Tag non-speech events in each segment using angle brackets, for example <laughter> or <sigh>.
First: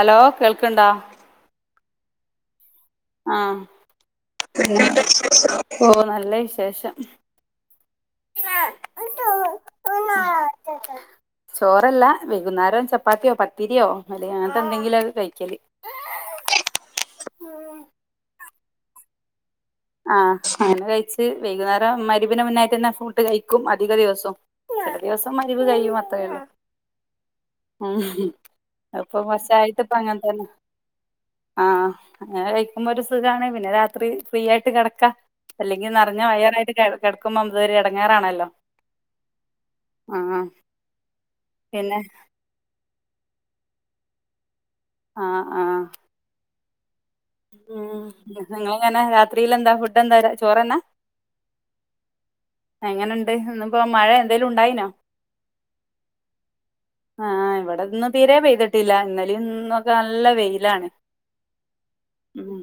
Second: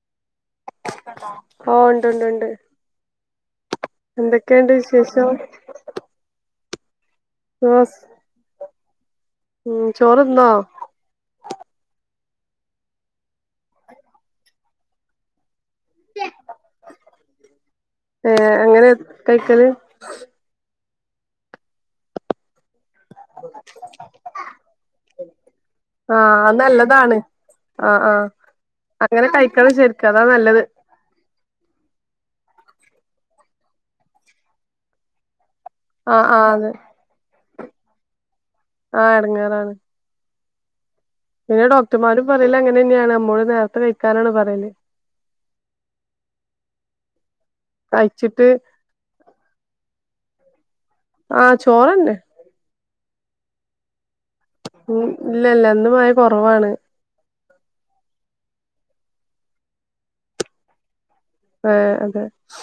Hello കേൾ ക്കണ്ട ഓ ഉണ്ട് ഉണ്ട് ഉണ്ട് ആ എന്തൊക്കെയുണ്ട് വിശേഷം പി ഓ നല്ല വിശേ ശേഷം <unintelligible> <unintelligible> ഉ ചോറ്ന്നോ വെകുന്നേരം ചപ്പാത്തിയോ പത്തിരിയോ അങ്ങനത്തെ എന്തങ്കില കഴിക്കല് ഏ അങ്ങനെ കൈക്കല് ആ അങ്ങനെ കഴി ച്ച് വൈകുന്നേരം മഗ്‌രിബ്ന് മുന്നായിട്ട് ഫുഡ് കഴിക്കും അധിക ദിവസം അ ദിവസം മഗ്‌രിബ് കഴും അത്രയാണ് ആഹ് അത് നല്ലതാണ് ഉ ആഹ് ആഹ് അപ്പൊ അങ്ങനെ കഴിക്കണം കുറച്ചായിട്ടിപ്പം ശരിക്കും അങ്ങനെ അതാ തന്നെ നല്ലത് ആ അങ്ങനെ കഴിക്കുമ്പോ ഒരു സുഗാണ് പിന്നെ രാത്രി ഫ്രീ ആയിട്ട് കിടക്ക അല്ലെങ്കില് നിറഞ്ഞ ആഹ് ആഹ് അതെ വയാറായിട്ട് കെട കിടക്കുമ്പോ നമുക്ക് ഒരു എടങ്ങാറാണല്ലോ ആഹ് എടങ്ങേറാണ് ആ പിന്നെ ഡോക്ടർമാരും പറയല് അങ്ങനെ തന്നെയാണ് നമ്മ മ്മളോട് നേരത്തെ കഴിക്കാനാണ് പറയല് ആ ആ ഉം കഴിച്ചിട്ട് നിങ്ങളങ്ങനെ രാത്രിൽ എന്താ ഫുഡ് എന്താ രാത് ചോറന്നാ ആ ചോറ്ണ്ട് എങ്ങനുണ്ട് ഇന്നുപ്പോ മഴ എന്തേലും ഉണ്ടായിനോ? ഉം ഇല്ല ഇല്ല ഇന്ന് മഴ കൊറവാണ് ആഹ് ഇവിടെ ഇന്നും തീരെ പെയ്തിട്ടില്ല ഇന്നലും ഇന്നൊക്കെ നല്ല വെയിലാണ് ആ അതെ ഉം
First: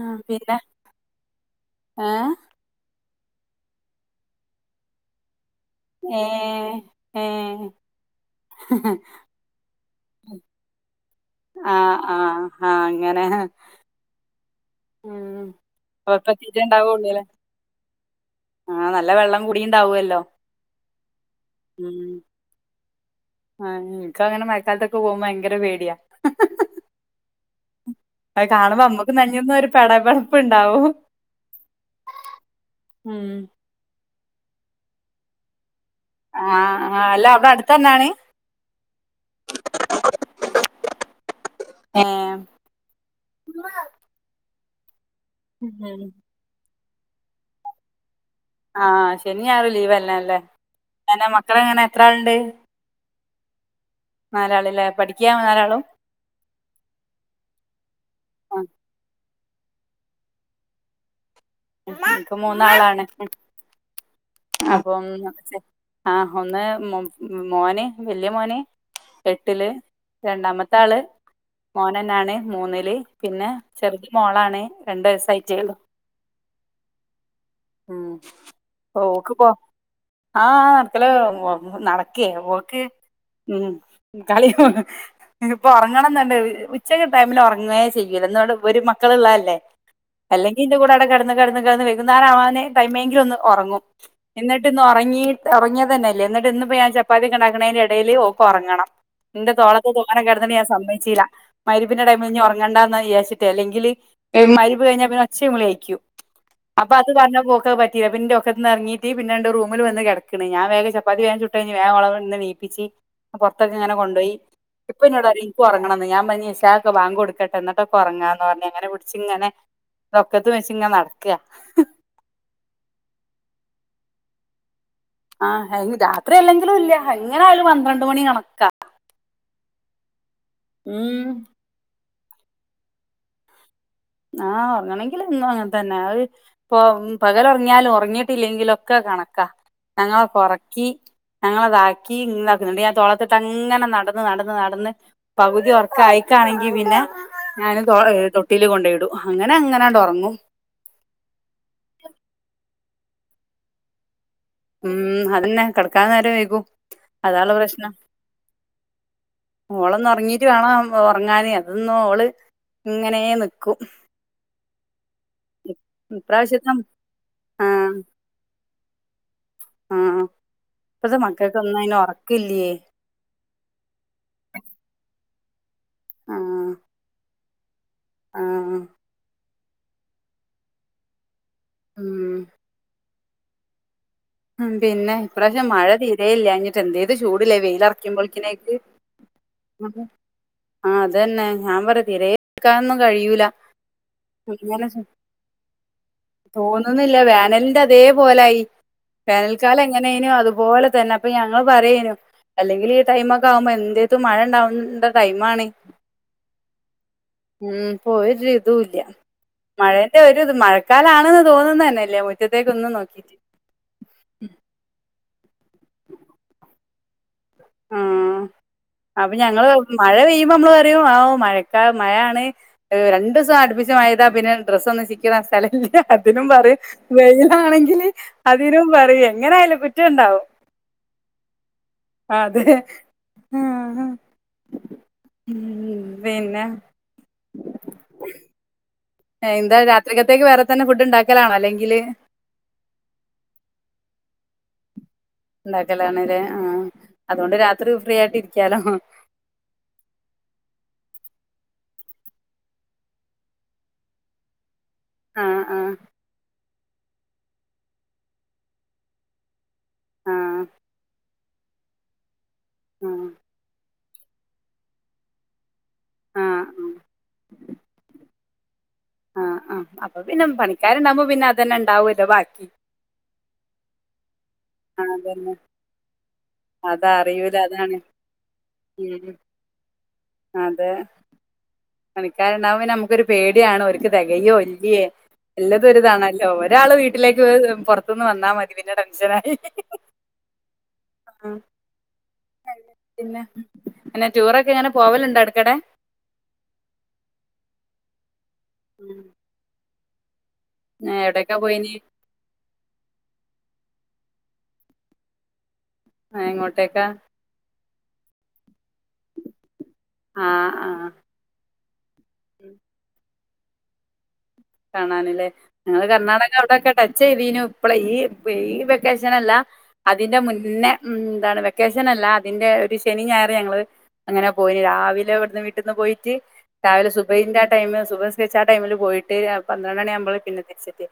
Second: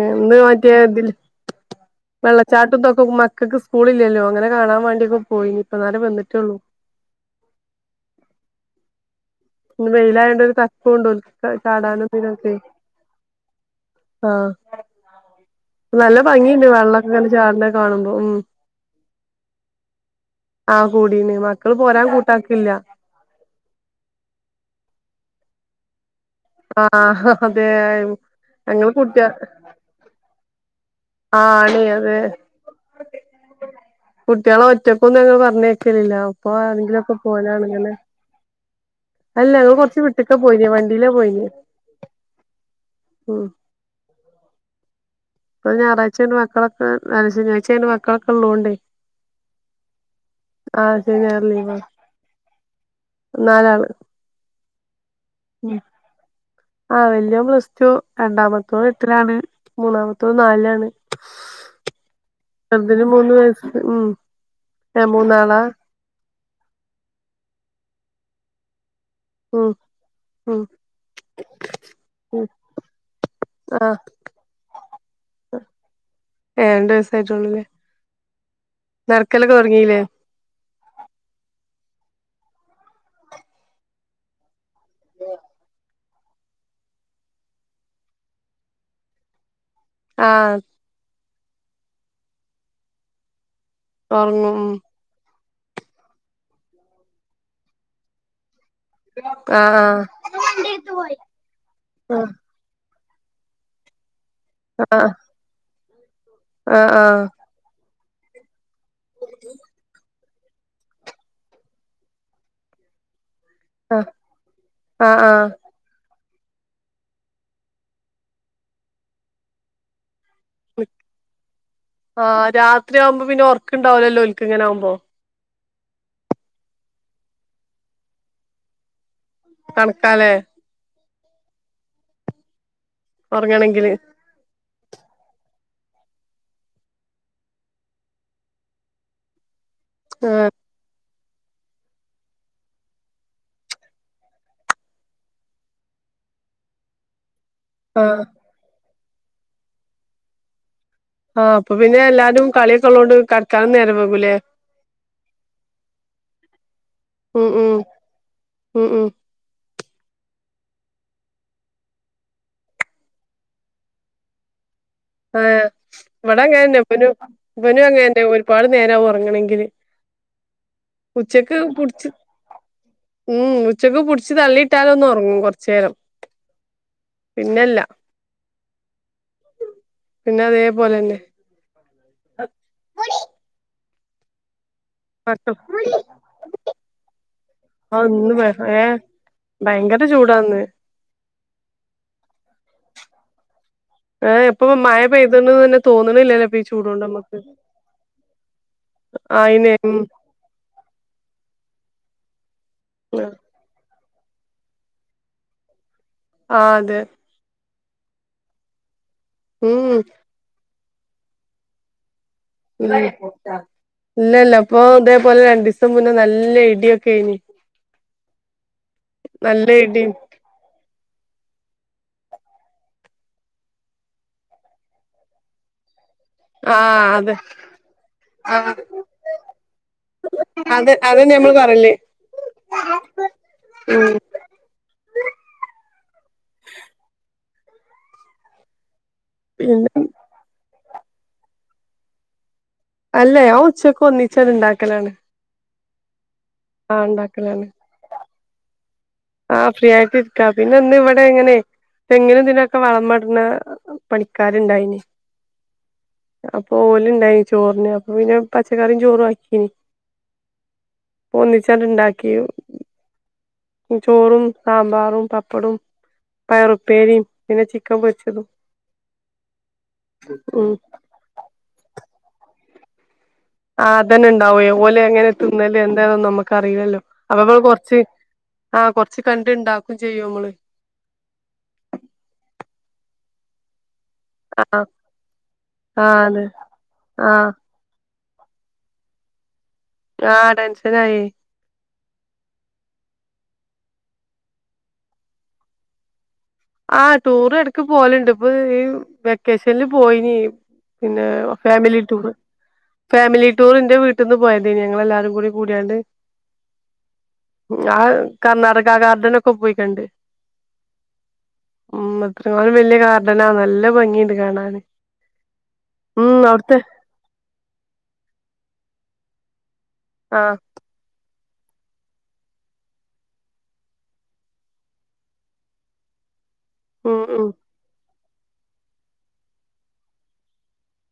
ആഹ് ഇന്ന് പിന്നെ മറ്റേ ഇതില്ലെ ഏഹ് വെള്ള ചാട്ട ഇതൊക്ക ഉമ് ക്കൾക്ക് സ്കൂളിലല്ലോ അങ്ങനെ കാണാൻ വേണ്ടി ഒക്ക പോയിനി ഇപ്പ നേരം ഏ വന്നിട്ടേള്ളൂ ഏ ഇന്ന് വെയിലായോണ്ട് ഒരു തക്കോണ്ടെ ഒല്ക്ക് ആഹ് ചാടാനും ആഹ് ഈനൊക്കെ ആഹ് അങ്ങനെ ആഹ് ഉം നല്ല ഭംഗിയുണ്ട് ഉണ്ടാവുള്ളൂല്ലേ വെള്ളമൊക്കെ ചാടിനെ കാണുമ്പോ ഉം ആഹ് നല്ല വെള്ളം കൂടിണ്ടാവുല്ലോ ആ കൂടീണ് മക്കള് പോരാൻ കൂട്ടാക്കല്ല ആ ഇക്ക് അങ്ങനെ മഴക്കാലത്തൊക്കെ പോകുമ്പോ ഭയങ്കര പേടിയാ ആ അതെ അത് കാണുമ്പോ ഞങ്ങള് അമ്മക്ക് നെഞ്ഞത്ത്ന്നൊരുപെടപടപ്പ് ഇണ്ടാവും ആ ലേ അതെ ഉം കുട്ടിളെ ഒറ്റക്കൊന്നു അങ്ങട് പറഞ്ഞയ് ക്കലില്ലാ അപ്പൊ ആഹ് ആരെങ്കിലും ആഹ് ഒക്കെ അല്ല അവിടെ പോവലാണ് ങ്ങനെ അടുത്തന്നാണ് അല്ല അങ്ങള് കൊർച്ച് വിട്ട്ക്കാ പോയിനിയെ വൺ ലാ പോയ്നിയെ ഏഹ് പ്പ ഞാറായ്ച്ച ആയോണ്ട് മക്കളൊക്ക് ആ അല്ല ശനിയാഴ്ച്ച അയോണ്ട് മക്ക് ആ ശനി ഞായറും ലീവല്ലേ നല്ലെ ആഹ് ശനി ആന്നെ ഞായർ മക്കള് ലീവാ എങ്ങനെ എത്ര ആള്ണ്ട് നാലാള് നാലാള് ല്ലേ പഠിക് ഉം ആ വെല്ല്യോൻ പ്ലസ്റ്റു ആ, രണ്ടാമത്തോൻ എട്ട്ലാണ് മൂന്നാമത്തോൻ നാലിലാണ് എനിക്ക് മൂന്നാളാണ് ചെറുതിന് മൂന്ന് വയസ്സ് ഉം ഏ അപ്പം മൂന്നാളാ ആ ഒന്ന് മോ മോന് വെല്ല്യ മോന് ഉം എട്ടില് ഉം രണ്ടാമത്തെ ആള് മോനെന്നേ ആണ് ഉം മൂന്നില് പിന്നെ ആഹ് ചെറുത് മോളാണ് രണ്ട് വയസ്സായിട്ടേയുള്ളൂ ഏ രണ്ട് വയസ്സായിട്ടുള്ളൂല്ലേ ഉം ഓക്ക് ഇപ്പോ നടക്കലൊക്കെ തൊടങ്ങീല്ലേ ആ നടക്കലൊക്കെ തുടങ്ങി നടക്കെ ഓക്ക് ഉം കളി ഇന്നിപ്പോ ഉറ ങ്ങണോന്നുണ്ട് ഉച്ചക്ക് ടൈമിൽ ഉറങ്ങുവേ ചെയ്യൂല <unintelligible> ഇവര് മക്കള് ഉള്ളതല്ലേ ആഹ് അല്ലെങ്കി എന്റെ കൂടെ അവിടെ കിടന്ന് കെട്ന്ന് കെട്ന്ന് വൈകുന്നെരാവാനെ ടൈമെങ്കിലും ഒന്ന് ഒറങ്ങു ഒറങ്ങും എന്നിട്ട് ഉം ഇന്ന് ഒർങ്ങീ ന്ന് ഒർങ്ങിയെതെന്നെ ഇല്ല്യ ഇന്നെട്ട് ഇന്ന് ഇപ്പം ഞാൻ ചപ്പാത്തി ഒക്കെ ഇണ്ടാക്ക്ണെന്റെ എടെല് ഓക്ക് ഒർങ്ങെണം ഇന്റെ തോളത്ത് ആഹ് തോനെ കെട്ന്ന്ട്ട് ഞാൻ സമ്മെയ്ച്ചീലാ മഹ്‌രിബിന്റെ ടൈമ് ആഹ് ഇഞ് ഒർങ്ങെണ്ടാന്നായ് ഈറട്ച്ച്ട്ടെയ് അല്ലെങ്കിൽ അയ് മഹ്‌രിബ് ആഹ് കഴിഞ്ഞാ പിന്നെ ഒച്ചിം വുളം ആയിക്യും ആഹ് അപ്പ അത് ആഹ് പർഞ്ഞെപ്പം ഓക്ക് അയ് പറ്റ് റ്റീലാ അപ്പ ഇന്റെ ഒക്കെ ന്ന് അറ്ങ്ങീറ്റ് പിന്നെ ഇണ്ട്റൂമിൽ വെന്ന് കെട് ക്ക്ണ് ഞാൻ വേഗം ചപ്പാത്തി വേം ചുട്ട് കഴിഞ്ഞ് വേം ഓളെ അയുട്ന്ന് നീപ്പിച്ച് പൊർത്തൊക്കെ ഇങ്ങെനെ ആഹ് കൊണ്ടോയി ഇപ്പം ആഹ് ഇന്നോട് പറിം ആഹ് ഇൻക് ഒർങ്ങെണം ഞാം പർഞ്ഞ് ഇഞ് ഇശാ ഒക്കൊ ബാങ്ക് കൊട്ക്കെട്ടെ ഇന്നൊട്ടൊക്കെ ഒർങ്ങാന്ന് പർഞ്ഞ് അങ്ങനെ പുട്ച്ച് ഇങ്ങെനെ ത് ഒക്കെത്ത് വെച്ച് ഇങ്ങെനെ നട് ആഹ് രാത്രി ആവുമ്പോ പിന്നെ ഓർക്ക് ഇണ്ടാവ്‌ലല്ലോ ഓൽക്ക് ഇങ്ങെനെ ആവുമ്പോ ആഹ് അയിന് രാത്രി അല്ലെങ്കിലും ഇല്ല എങ്ങനെ ആയാലും പന്ത്രണ്ട് മണി കണ്ക്കാ കണക്കാലേ ഉം ഉറങ്ങണെങ്കില് ആഹ് ഉറങ്ങണെങ്കിൽ ന്നും അങ്ങനതന്നെ അത് ഇപ്പൊ പകലൊറങ്ങിയാൽ ഒറങ്ങിട്ടില്ലെങ്കിലൊക്കെ കണക്കാ ആഹ് ഞങ്ങലൊക്കൊറക്കി ഞങ്ങളതാക്കി ഇങ്ങാക്കുന്നുണ്ട് ഞാൻ തോളത്തിട്ട് അങ്ങനെ നടന്ന് നടന്ന് നടന്ന് പകുതി ഒറക്കയിക്കാണെങ്കി പിന്നെ ഞാനും തൊ ആഹ് തൊട്ടില് കൊണ്ടോയിട് അങ്ങനെ അങ്ങനാണ്ടോറങ്ങും ആഹ് അപ്പൊ പിന്നെ എല്ലാരും കളിയൊക്കെ ഉള്ളതോണ്ട് കട്ക്കാനും നേരം വെകൂലേ ഉം അതന്നെ കെടക്കാൻ നേരം വൈകും ഉം അതളൊ ഉം പ്രശ്നം ഉം ഉം ഓളൊന്നൊറങ്ങി റ്റ് വേണം ഒറങ്ങാനെ അതന്നൊള് ഇങ്ങനെ നിക്കും ആ് ഇവിടെ ഇപ്രാവശ്യത്തെ ങ്ങന്നെ ഇവനു ഇനു ആഹ് അങ്ങനന്നെ ഒരുപാട് നേര ഒറങ്ങണെങ്കില് ആഹ് ഇപ്പത്തെ ഉച്ചക്ക് മക്കൾക്കൊന്നും അതിന് പിടിച്ച് ഉറക്കില്ലേ ഉം ഉച്ചക്ക് പിടിച്ച് തള്ളിയിട്ടാലൊന്നൊറങ്ങും കൊറച്ചെരം ആഹ് പിന്നല്ല ആഹ് പിന്നെ അതേ പോലെന്നെ ഉം ഉം പിന്നെ മക്കൾ ഇപ്രാശ്യം മഴ തീരയില്ലഞ്ഞിട്ട് എന്തേതു ചൂടില്ലേ ആഹ് ഇന്ന് വേ വെയിലറക്കുമ്പോള്ക്കിനേക്ക് ഏഹ് ഭയങ്കര ചൂടാന്ന് ആഹ് അതന്നെ ഞാൻ പറ തിരെ കാന്നു കഴിയൂല. ഏഹ് ഇപ്പൊ ഇങ്ങനെ മഴ പെയ്തണ്ണൂന്ന് തന്നെ തോന്നണില്ലല്ലേ ഇപ്പ ഈ ചൂടോണ്ട് തോന്നുന്നില്ല നമ്മക്ക്. വേനലിന്റെ അതേപോലായി ആയിനെ വേനൽക്കാലം ഉം എങ്ങനേനും അതുപോലെ തന്നെ അപ്പൊ ഞങ്ങള് പറയേനു അല്ലെങ്കില് ഈ ടൈമൊക്കെ ആവുമ്പോ എന്ത് ത്ത് മഴ ഇണ്ടാവണ്ടെ ടൈമാണ്. ആഹ് അതെ ഉം ഇപ്പോ ഒരു ഇതൂല്ല. ഉം മഴേൻ്റെ ഒരു ഇതും മഴ ക്കാലാണ്ന്ന് തോന്നുതെന്നെയില്ല മുറ്റ് മുറ്റത്തേക്ക് ഒന്നും നോക്കീറ്റ്. ഇല്ല ഇല്ല ഇപ്പൊ <unintelligible> അതേപോലെ രണ്ടീസം മുന്നെ നല്ല ഇടിയൊക്കെ ഏനി. ആഹ് അപ്പൊ നല്ല ഞങ്ങള് ഇടി മഴ പെയ്യുമ്പോ നമ്മള് പറയും ആവൂ മഴക്കാ മഴയാണ് രണ്ട് ദിവസം അടുപ്പിച്ച് മഴ പെയ്താ പിന്നെ ഡ്രസ്സ് ഒന്നും ചിക്കിടാൻ സ്ഥലല്ല അതിനും പറയും ആഹ് അതെ വെയിലാണെങ്കില് ആഹ് അതിനും പറയും എങ്ങനായാലും കുറ്റണ്ടാവും. അത് അതന്നെ നമ്മള് പറയല് അതെ ആഹ് ഹ ഉം മ്ഹ് പിന്ന എന്താ പിന്നെ രാത്രിരിക്കത്തേക്ക് വേറേ <unintelligible> ഫുഡ് ഉണ്ടാക്കലാണോ അല്ലെങ്കില് അല്ല ഞാൻ ഉച്ചക്ക് ഒന്നിച്ചങ്ങ് ഉണ്ടാക്കലാണ്. ഉണ്ടാക്കലാണ്. ല്ലേ ആഹ് അതുകൊണ്ട് ഇണ്ടാക്കലാണ് രാത്രി ഫ്രീ ആയിട്ട് ഇരിക്കാലോ ആഹ് ഫ്രീ ആയിട്ട് ഇരിക്കാം. പിന്നെ ഇന്ന് ഇവിടെ ഇങ്ങനെ തെങ്ങിനും പിന്നെക്കെ വളമിടണ് പണിക്കാരുണ്ടായിന്. ആഹ് ആഹ് ആഹ് പോലുണ്ടായി ചോറിന് അപ്പൊ പിന്നെ പച്ചക്കറിയും ചോറും ആക്കീ ആഹ് ഒന്നിച്ചങ്ങട് ഇണ്ടാക്കി ആഹ് ചോറും സാമ്പാറും പപ്പടും ആഹ് ആഹ് പയറുപ്പേരിയും പിന്നെ ചിക്കൻ പൊച്ചതും ആഹ് ആഹ്പ്പൊ പിന്നെ പണിക്കാാരണ്ടാക്പോ പിന്നെ അത്തന്നെ ഉണ്ടാവ ബാക്കി ആ അതന്നണ്ട് ഉണ്ടാവ ഓലെ ആഹ് അങ്ങനെ അതന്നെ തിുന്നല് എന്തായ നമുക്ക് അറല്ലല്ലോ അപ്പൊ അതറിയൂല ഇപ്പോള് അതാണ് കൊറച്ച് ആഹ കൊറച്ച് ഉം കണ്ട ഇണ്ടാക്കും ചെയ്യും നമ്മള് ാവി നുക്കൊ പടിയാണ്രിക്ക തികയോ ആഹ് വല്യേ ആഹ് അതെ എല്ലതുംരിതാണല്ലോ ഒരാള് വീട്ടിലേക്ക് ആഹ് പുറ ന്ന് വന്നാൽ മതി പിന്നെ ടെൻഷന ആായി ആഹ് ഡാൻ കായ പിന്നെ പിന്നെ ടൂറൊക്കെ എങ്ങനെ പോവലുണ്ടോ അടുക്കടെ ആഹ ടൂർ ഇടക്ക് പോലുണ്ട് അ വെക്കേഷനിൽ പോയിനി പിന്നെ എവിടേക്കാ പോയിനി ഫാമിലി ടൂർ ഫാമിലി ടൂർ എന്റെ വീട്ടിൽ നിന്ന് പോയത ഞെ എല്ലാരും കൂടി കൂടാണ്ട് ആ എങ്ങോട്ടേക്കാ ആഹ കർണാടക ഗാർഡൻ ഒക്കെ പോയിക്കണ്ട് ആഹ് ആഹ് ഉ്ത്ര വലിയ കാരണം അനാ നല്ല ഭംഗിയുണ്ട് കാണൻ കാണാനില്ലേ ഞങ്ങള് കർണാടക അവിടുത്തെ അവിടെക്കെ ടച്ച് ചെയ്തീനു ഇപ്പളെ ഈ ഈ ക്കേഷനല്ല. അതിന്റെ ആഹ് മുന്നേ ഉം അതാണ് വെക്കേഷൻ അല്ല അതിന്റെ ഒരു ശനി ഞായർ ഞങ്ങള് അങ്ങനെ പോയിന് രാവിലെ ഇവിടുന്ന് വീട്ടിൽന്ന് പോയിട്ട് രാവിലെ ഉം ഉം സുഭഹിന്റെ ന്റെ ആ ടൈമ സുബ വെച്ച ആ ടൈമില് പോയിട്ട് പന്ത്രണ്ട മണി ആകുമ്പോൾ പിന്നെ തിരിച്ചത്തി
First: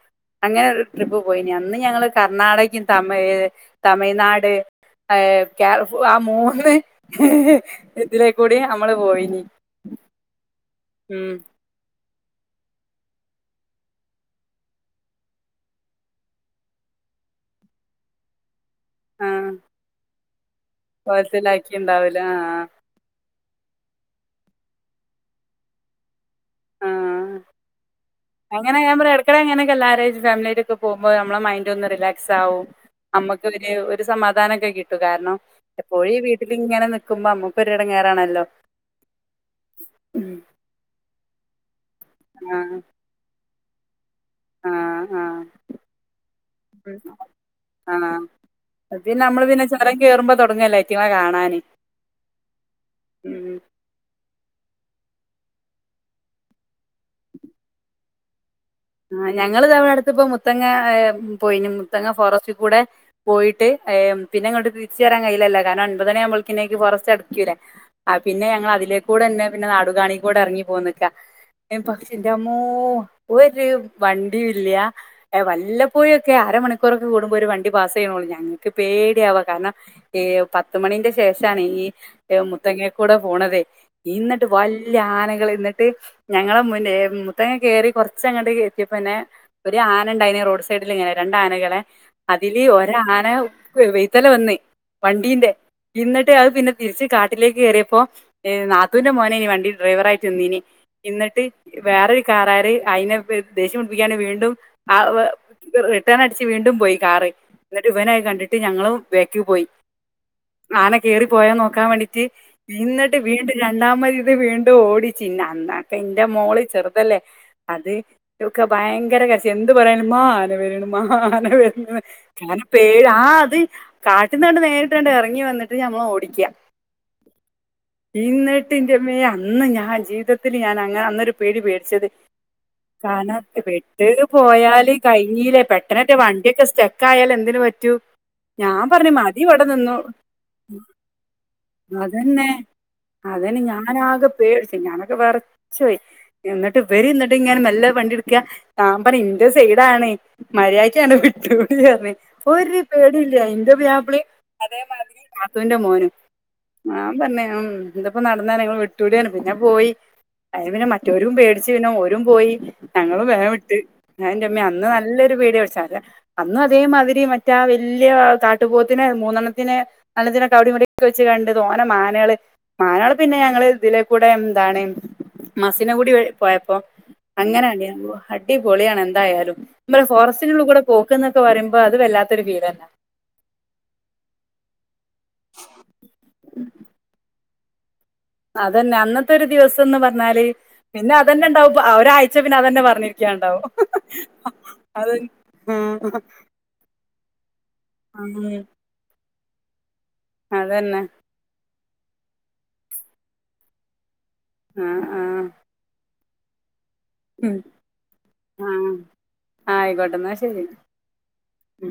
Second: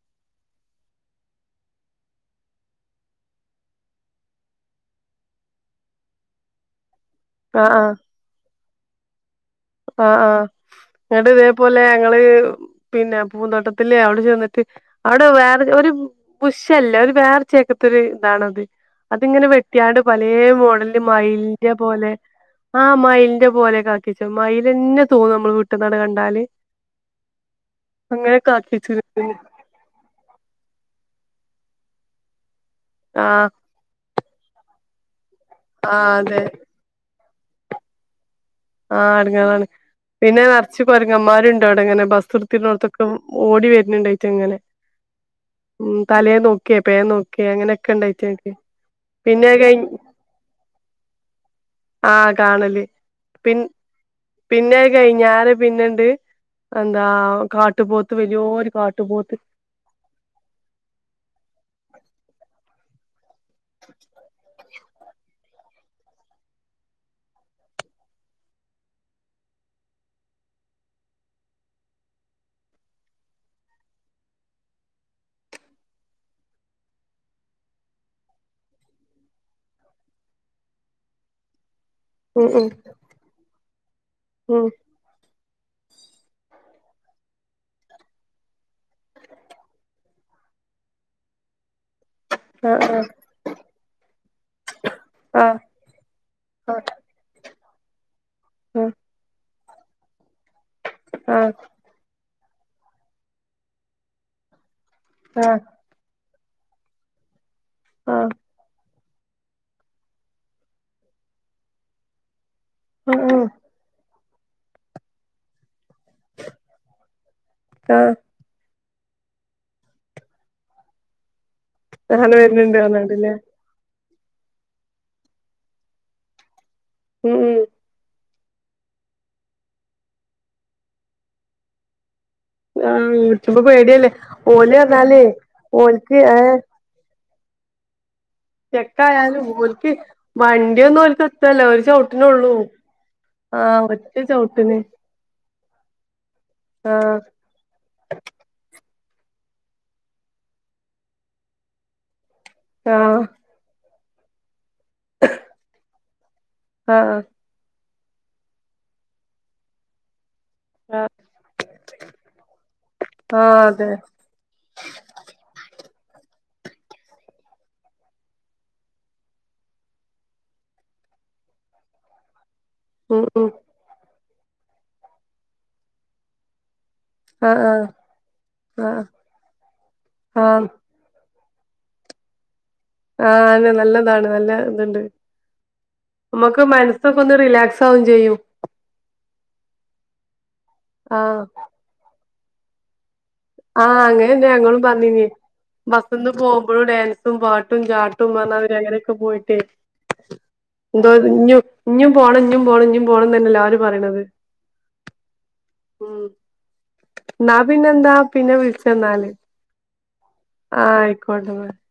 അങ്ങനെ ഒരു ട്രിപ്പ് പോയിനി അന്ന് ഞങ്ങള് കർണാടകയും തമിഴ തമിഴ്നാട് ആ മൂന്ന് ആഹ് ആഹ് ഇതിലേക്കൂടി നമ്മള് പോയിന് ആഹ് ആഹ ന്നട്ട് ഇതേപോലെ ഞങ്ങള് പിന്നെ പൂന്തോട്ടത്തില് അവിടെ ചെന്നിട്ട് അവിടെ വേറെ ഒരു പുശല്ല ഒരു വേറെ ചെക്കത്ത ഇതാണത് അതിങ്ങനെ ആഹ് വെട്ടിയാണ്ട് പ.. ലെ മോഡൽ മൈൽന്റെ പോലെ കോലത്തിലാക്കിണ്ടാവൂലേ ആഹ് ആ മയിൽ പോലെയാക്കിച്ചു മയിൽന്നെ തോന്നും നമ്മള് വീട്ട് ന്നാണ്ട് കണ്ടാല് ആ അങ്ങനെ ഞാൻ പറയാ ഇടക്കിടെ ഇങ്ങനൊക്കെ എല്ലാരും ആയിട്ട് ഫാമിലിയിയൊക്കെ ആയിട്ട് പോവുമ്പോ നമ്മളെ മൈന്റ് ഒന്ന് റിലാക്സ് ആകും നമ്മുക്ക് ആഹ് ഒരു ഒരു സമാധാനംക്കെ കി കാരണം ആഹ് എപ്പോഴേ അതെ വീട്ടില് ഇങ്ങനെ നി മ്പോ ഞമ്മക്കൊരു ഇടങ്ങേറാണാല്ലോ ആ അണുങ്ങളാണ് പിന്നെ നിറച്ച കൊരങ്ങമാരു അങ്ങനെ ബസ് ആഹ് നിർത്തിടുന്നൊടുത്ത് ഓടി വ എങ്ങനെണ്ട് ഇങ്ങനെ ആഹ് ഉ തലേ നോക്കിയ പേൻ ആഹ് നോക്കെ അങ്ങനെയൊക്കെ ആഹ് ഇണ്ടായിറ്റങ്ങൾക്ക് പിന്നെ നമ്മള് പിന്നെയ് പിന്നെ കയിഞ്ഞ ചൊരം കേറുമ്പോ തൊടങ്ങല്ലേ അയ്റ്റങ്ങളെ കാണാന് ആ കാണല് ഉം പിൻ പിന്നെ അതു കഴിഞ്ഞരെ പിന്നെണ്ട് എന്താ കാട്ടുപോത്ത് വല്യൊരു ആ ഞങ്ങള്ത വടെടുത്തു പ്പം. മുത്തങ്ങ പോയിന് മുത്തങ്ങ ഫോറസ്റ്റ കൂടെ പോയിട്ട് പിന്നെങ്ങട്ടു തിരിച്ചു പോരാൻ കയ്യിലല്ലോ കാരണം ഒൻപതണി ആവുമ്പോളക്കക്ക് ഫോറെസ്റ്റ് അടക്കൂലേ ആ പിന്നെ ഞങ്ങൾ അതിലേക്കൂടെ തന്നെ പിന്നെ നാട് കാണി കൂടെ ഇറങ്ങി പോന്നക്കാ പക്ഷന്റെ അമ്മോ ഒരു വണ്ടിയ ഇല്ല വല്ലപ്പോയൊക്കെ അരമണിക്കൂറൊക്കെ കൂടുമ്പോൾ ഒരു വണ്ടി പാസ് ചെയ്യണോള്ളൂ ഞങ്ങൾക്ക് പേടിയ ആവാ കാരണം ഈ പത്തുമണിന്റെ ശേഷമാണ് ഈ ഏ ഉം ഉം മുത്തങ്ങക്കൂടെ പോണതെ എന്നിട്ട് ഉം വല്ല ആനകളെ എന്നിട്ട് ഞങ്ങള മുന്നേ മുത്തങ്ങ കയറി കുറച്ച് കുറച്ച അങ്ങോട്ട് എത്തിയപ്പോ പിന്നെ ഒരു ആന ഉണ്ടായിനി റോഡ് സൈഡിൽ ഇങ്ങനെ രണ്ട ആനകളെ അതില് ഒ ആഹ് ആന വയ്തേലെ വന്നു വണ്ടീന്റെ ആഹ് ഇന്നിട്ട് അത് പിന്നെ തിരിച്ച് കാട്ടിലേക്ക് കേയറിയപ്പോ ഹ ആഹ് നാത്തുന്റെ മോനെ ഇനി വണ്ടി ഡ്രൈവർആയി ചെനിനി ആഹ് എന്നിട്ട് ആഹ് വേറെ കാറാര് അയ്നെ ദേഷ്യംടിപ്പികാന്ന് വീണ്ടും ആവ് ആഹ് റിട്ടേൺ ച്ച് വീണ്ടും പോയി കാറ് എന്നിട്ട് ഇവനായി ആഹ് കണ്ടിട്ട് ഞങ്ങളും ബേക്ക് പോയി ആനെ കേറി പോയാ നോക്കാൻ വേണ്ടീട്ട് എന്നന്നിട്ട് ആഹ് വീണ്ടും രണ്ടാമയ് <unintelligible> വീണ്ടും ഓടിച്ചിന്ന അന്നാക്കെ എന്റെ മോള് ചെറുതല്ലേ അതെ ആഹ് <unintelligible> ഭയങ്കര കരച്ചിൽ എന്ത് പറയാന മാ <unintelligible> മ് അങ്ങനെ വരുന്നുണ്ട് <unintelligible> ആഹ് പറഞ്ഞാണ്ടില്ലേ അത് കാട്ടിന്ന് കണ്ട് നേരിട്ട് കണ്ട് എറങ്ങി വന്നിട്ട് നമ്മള ഓടിക്കാ ഉം ഇന്നിട്ട് ഇന്റെമ്മേ അന്ന് ഞാൻ ജീവിതത്തിൽ ഞാൻ അങ്ങനെ അന്നൊരു പേടി പേടിച്ചത് ആഹ് വിളിച്ചുമ്പോ കാണാത്ത പെട്ട് പേടിയല്ലേ ഓല് പോയാല് പറഞ്ഞാലേ കയ്ഞ്ഞിലെ പെട്ടെന്നെറ്റെ ഓൽക്ക് വണ്ട്യെക്കെ സ്റ്റെക്കായാല് എ ന്തിന് പറ്റൂ ഞാൻ പറഞ്ഞു മതി ചെട്ടായാലും ഇവിടെ ഓൽക്ക് നിന്നു വണ്ട്യൊന്നും ഓൽകെത്തൊല്ല ഓര് അതന്നെ ചൗട്ടിനൊള്ളൂ അതന്നെ ആഹ് ഒറ്റ ചൗട്ടിന് ശയ് എന്നിട്ട് വരെന്നി മെല്ലെ വണ്ടിട്ക്കാ ഞാം പറ്യാ ഇന്റെ സൈഡാണ് മര്യായ്ക്കാണ്ട് വിട്ടൂടാ ർഞ്ഞ്. ഒര് ആഹ് പേടില്ല ഇന്റെ പുയാ <unintelligible> അതേമാതിരി നാത്തൂന്റെ മോനും ആഹ് തന്നെ ഉം എന്തപ്പ നടന്നെർഞ്ഞ് ഇങ്ങള് വിട്ടൂട്യർഞ്ഞ് പിന്നെ പോയി അഅ് പിന്നെ മറ്റൊരും പേട്ച്ച് പിന്നെ ഓ പോയി ഞങ്ങളും ആഹ് വേംവിട്ട് അതെ അഅ് ന്റെമ്മേ അന്ന് നല്ലൊരു പേടി <unintelligible> അന്നു അതേമാതിരി മറ്റേ ആ വെല്ല്യാ കാട്ടുപോത്തിനെ മൂന്നെണ്ണത്തിനെ <unintelligible> ല്ലത്തിനൊക്കെ അവടിം ഇവട്യൊക്കെ വെച്ച് കണ്ട് തോനെ മാനെള് മാനാള് ഉം പിന്നെ ഉം ഞങ്ങള് ഇതിലെ കൂടെ എന്താണ് മസിന കൂടി വഴി പോയപ്പോ അങ്ങനെ ആഹ് കണ്ടു ആഹ് ഞാൻ പോവാ അടിപൊളിയാണ് ആഹ് എന്തായാലും നമ്മള് ആഹ് ഫോറസ്റ്റിനുള്ളികൂടെ പോക്കും ന ക്ക് പറയുമ്പൊ അത് വല്ലാത്തൊരുഫീലന്ന ആഹ അണ് നല്ലതാണ് നല്ല ഇതുണ്ട് നമുക്ക് മനസ്സൊക്കെ ഒന്ന് റിലാ സാവുകേം അതന്നെ അന്നത്തെ ഒരു ദിവസംന്ന് പറഞ്ഞാല് പിന്നെ അതന്നെ ഉണ്ടാവും അ ഒരഴി ച്ച പിന്നെ അതന്നെ പറയും ആഹ അങ്ങനന്നെയാ ഞങ്ങളും പറഞ്ഞിനി ആഹ് ബസ്സന്ന് പോകുമ്പോഴും ഡാൻസും പാട്ടും ചാട്ടവും ന്ന് ഉം പറഞ്ഞാ അവര് അങ്ങനെയൊക്കെ പോയി ട്ടെ അതന്നെ <unintelligible> ഇഞ്ഞും പോണം ഇഞ്ഞും പോണം ഇഞ്ഞും പോണം തന്നെയല്ലേ എല്ലാരും പറയ്ണത് ആ ആ ന്നാ ഉം പിന്നെ എന്താ ആ വിൾച്ചന്നാല് ആയിക്കോട്ടെ എന്നാ ശരി ആ ആയിക്കോട്ടെ ന്നാ ഉം